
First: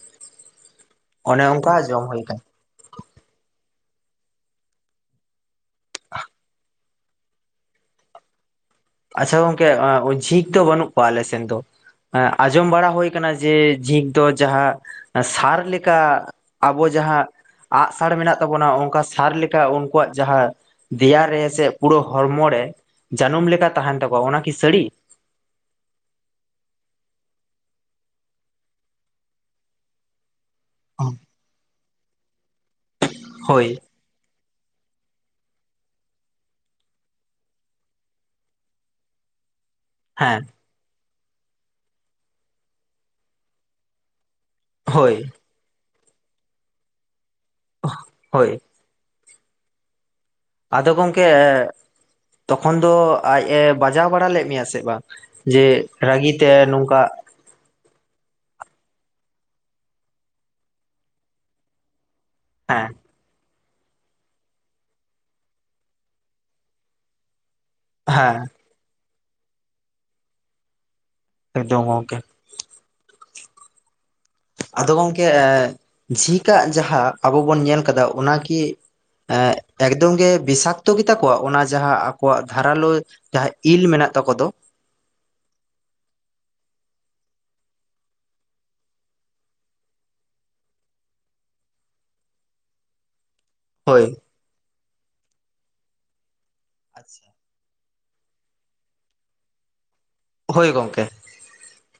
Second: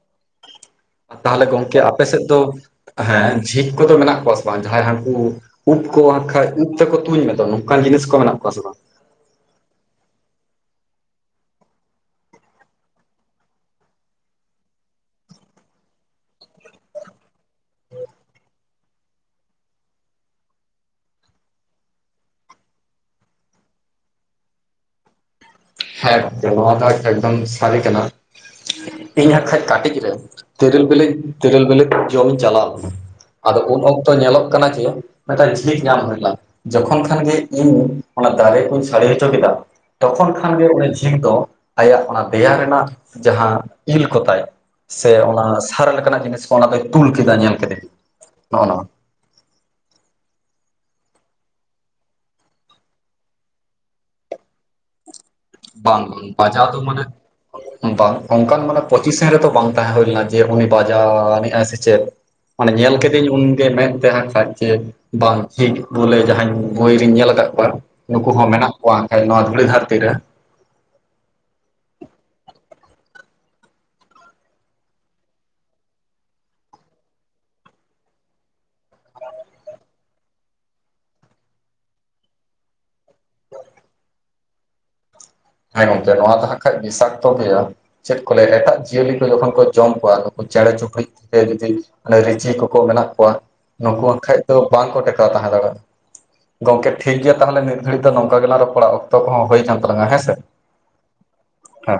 ᱚᱱᱮ ᱛᱟᱦᱚᱞᱮ ᱚᱱᱠᱟ ᱜᱚᱝᱠᱮ ᱟᱯᱮ ᱡᱚᱢ ᱦᱩᱭ ᱥᱮᱫ ᱫᱚ ᱟᱠᱟᱱᱟ ᱦᱮᱸ ᱡᱷᱤᱠ ᱠᱚᱫᱚ ᱢᱮᱱᱟᱜ ᱠᱚᱣᱟ ᱥᱮ ᱵᱟᱝ ᱡᱟᱦᱟᱸᱭ ᱦᱟᱹᱱᱠᱩ ᱩᱵ ᱠᱚ ᱠᱷᱟᱡ ᱩᱯ ᱛᱮᱠᱚ ᱛᱩᱧ ᱢᱮᱫᱚ ᱱᱚᱝᱠᱟᱱ ᱡᱤᱱᱤᱥ ᱠᱚ ᱢᱮᱱᱟᱜ ᱠᱚᱣᱟ ᱥᱮ ᱵᱟᱝ? ᱟᱪᱷᱟ ᱜᱚᱝᱠᱮ ᱡᱷᱤᱠ ᱫᱚ ᱵᱟᱹᱱᱩᱜ ᱠᱚᱣᱟ ᱟᱞᱮ ᱥᱮᱱ ᱫᱚ᱾ ᱟᱸᱡᱚᱢ ᱵᱟᱲᱟ ᱦᱩᱭ ᱟᱠᱟᱱᱟ ᱡᱮ ᱡᱷᱤᱠ ᱫᱚ ᱡᱟᱦᱟᱸ ᱥᱟᱨ ᱞᱮᱠᱟ ᱟᱵᱚ ᱡᱟᱦᱟᱸ ᱟᱸᱜ-ᱥᱟᱲ ᱢᱮᱱᱟᱜ ᱛᱟᱵᱚᱱᱟ ᱚᱱᱠᱟ ᱥᱟᱨ ᱞᱮᱠᱟ ᱩᱱᱠᱩᱣᱟᱜ ᱡᱟᱦᱟᱸ ᱫᱮᱭᱟ ᱨᱮ ᱥᱮ ᱯᱩᱲᱟᱹ ᱦᱚᱲᱢᱚ ᱲᱮ ᱡᱟᱹᱱᱩᱢ ᱞᱮᱠᱟ ᱛᱟᱦᱮᱸᱱ ᱛᱟᱠᱚᱣᱟ ᱚᱱᱟᱠᱤ ᱥᱟᱹᱲᱤ? ᱦᱮᱸ ᱜᱚᱝᱠᱮ ᱱᱚᱣᱟ ᱫᱚ ᱮᱠᱫᱚᱢ ᱥᱟᱹᱨᱤ ᱠᱟᱱᱟ᱾ ᱤᱧ ᱦᱟᱸᱜᱠᱷᱟᱡ ᱠᱟᱹᱴᱤᱡ ᱨᱮ ᱛᱮᱨᱤᱞ ᱵᱮᱞᱮ ᱛᱮᱨᱤᱞ ᱵᱮᱞᱮ ᱡᱚᱢ ᱪᱟᱞᱟᱣ ᱟᱫᱚ ᱦᱳᱭ ᱩᱱ ᱚᱠᱛᱚ ᱧᱮᱞᱚᱜ ᱠᱟᱱᱟ ᱡᱮ ᱢᱤᱫᱴᱟᱝ ᱡᱷᱤᱡ ᱧᱟᱢ ᱦᱩᱭ ᱞᱮᱱᱟ ᱡᱚᱠᱷᱚᱱ ᱠᱷᱟᱱ ᱜᱮ ᱤᱧ ᱚᱱᱟ ᱫᱟᱨᱮ ᱠᱩᱧ ᱥᱟᱲᱮ ᱦᱚᱪᱚ ᱠᱮᱫᱟ᱾ ᱛᱚᱠᱷᱚᱱ ᱦᱮᱸ ᱠᱷᱟᱱᱜᱮ ᱩᱱᱤ ᱡᱷᱤᱠ ᱫᱚ ᱟᱭᱟᱜ ᱚᱱᱟ ᱫᱮᱭᱟ ᱨᱮᱱᱟᱜ ᱡᱟᱦᱟᱸ ᱤᱞ ᱠᱚᱛᱟᱭ ᱥᱮ ᱦᱳᱭ ᱚᱱᱟ ᱥᱟᱨᱟ ᱞᱮᱠᱟᱱᱟᱜ ᱡᱤᱱᱤᱥ ᱠᱚ ᱚᱱᱟ ᱫᱚᱭ ᱛᱩᱞ ᱠᱮᱫᱟ ᱧᱮᱞ- ᱠᱮᱫᱮ ᱦᱳᱭ ᱱᱚᱜᱼᱚ ᱱᱚᱣᱟ ᱟᱫᱚ ᱜᱚᱝᱠᱮ ᱛᱚᱠᱷᱚᱱ ᱫᱚ ᱟᱡ ᱮ ᱵᱟᱡᱟᱣ ᱵᱟᱲᱟ ᱞᱮᱫ ᱢᱮᱭᱟ ᱥᱮ ᱵᱟᱝ? ᱡᱮ ᱵᱟᱝ ᱨᱟᱹᱜᱤ ᱛᱮ ᱵᱟᱡᱟᱣ ᱫᱚ ᱢᱟᱱᱮ ᱱᱚᱝᱠᱟ ᱵᱟᱝ ᱚᱱᱠᱟᱱ ᱢᱟᱱᱮ ᱯᱚᱸᱪᱤᱥᱮᱱ ᱨᱮᱛᱚ ᱵᱟᱝ ᱛᱟᱦᱮᱸ ᱦᱩᱭ ᱞᱮᱱᱟ ᱡᱮ ᱩᱱᱤ ᱵᱟᱡᱟᱣ ᱟᱱᱤᱡᱟᱭ ᱥᱮ ᱪᱮᱫ᱾ ᱢᱟᱱᱮ ᱦᱮᱸ ᱧᱮᱞ ᱠᱮᱫ- ᱛᱮᱧ ᱩᱱᱜᱮ ᱢᱮᱱ ᱛᱮ ᱦᱟᱸᱜ ᱠᱷᱟᱡ ᱡᱮ ᱵᱟᱝ ᱡᱷᱤᱠ ᱵᱚᱞᱮ ᱡᱟᱦᱟᱸ ᱵᱚᱭᱨᱤᱧ ᱧᱮᱞ ᱟᱠᱟᱫ ᱠᱚᱣᱟ᱾ ᱱᱩᱠᱩ ᱦᱮᱸ ᱦᱚᱸ ᱢᱮᱱᱟᱜ ᱠᱚᱣᱟ ᱦᱟᱸᱜ ᱠᱷᱟᱡ ᱱᱚᱣᱟ ᱫᱷᱩᱲᱤ ᱫᱷᱟᱹᱨᱛᱤ ᱨᱮ᱾ ᱮᱠᱫᱚᱢ ᱜᱚᱝᱠᱮ᱾ ᱟᱫᱚ ᱜᱚᱝᱠᱮ ᱡᱷᱤᱠᱟᱜ ᱡᱟᱦᱟᱸ ᱟᱵᱚ ᱵᱚᱱ ᱧᱮᱞ ᱠᱟᱫᱟ ᱚᱱᱟᱠᱤ ᱮᱠᱫᱚᱢ ᱜᱮ ᱵᱤᱥᱟᱠᱛᱚ ᱜᱮ ᱛᱟᱠᱚᱣᱟ ᱚᱱᱟ ᱡᱟᱦᱟᱸ ᱟᱠᱚᱣᱟᱜ ᱫᱷᱟᱨᱟᱞᱳ ᱡᱟᱦᱟᱸ ᱤᱞ ᱢᱮᱱᱟᱜ ᱛᱟᱠᱚ ᱫᱚ᱾ ᱦᱮᱸ ᱜᱚᱝᱠᱮ ᱱᱚᱣᱟ ᱫᱚ ᱦᱟᱸᱜ ᱠᱷᱟᱡ ᱵᱤᱥᱟᱠᱛᱚ ᱜᱮᱭᱟ᱾ ᱪᱮᱫ ᱠᱚ ᱞᱟᱹᱭᱟ ᱮᱴᱟᱜ ᱡᱤᱭᱟᱹᱞᱤ ᱠᱚ ᱡᱚᱠᱷᱚᱱ ᱠᱚ ᱡᱚᱢ ᱠᱚᱣᱟ ᱱᱩᱠᱩ ᱪᱮᱸᱬᱮ ᱪᱩᱯᱩᱲᱤᱡ ᱥᱮ ᱡᱩᱫᱤ ᱨᱤᱪᱤ ᱠᱚᱠᱚ ᱢᱮᱱᱟᱜ ᱠᱚᱣᱟ ᱱᱩᱠᱩ ᱦᱳᱭ ᱦᱟᱸᱜ ᱠᱷᱟᱡ ᱫᱚ ᱵᱟᱝ ᱠᱚ ᱴᱮᱠᱟᱣ ᱛᱟᱦᱮᱸ ᱫᱟᱲᱮᱭᱟᱜ-ᱟ᱾ ᱜᱚᱝᱠᱮ ᱴᱷᱤᱠ ᱜᱮᱭᱟ ᱛᱟᱦᱚᱞᱮ ᱱᱤᱛ- ᱜᱷᱟᱹᱲᱤᱡ ᱫᱚ ᱱᱚᱝᱠᱟ ᱜᱮ ᱞᱟᱜ ᱨᱚᱯᱚᱲᱟ ᱚᱠᱛᱚ ᱠᱚ ᱦᱚᱸ ᱦᱩᱭ ᱠᱟᱱ ᱛᱟᱞᱟᱝ ᱦᱮᱸ ᱥᱮ᱾ ᱦᱳᱭ ᱜᱚᱝᱠᱮ, ᱟ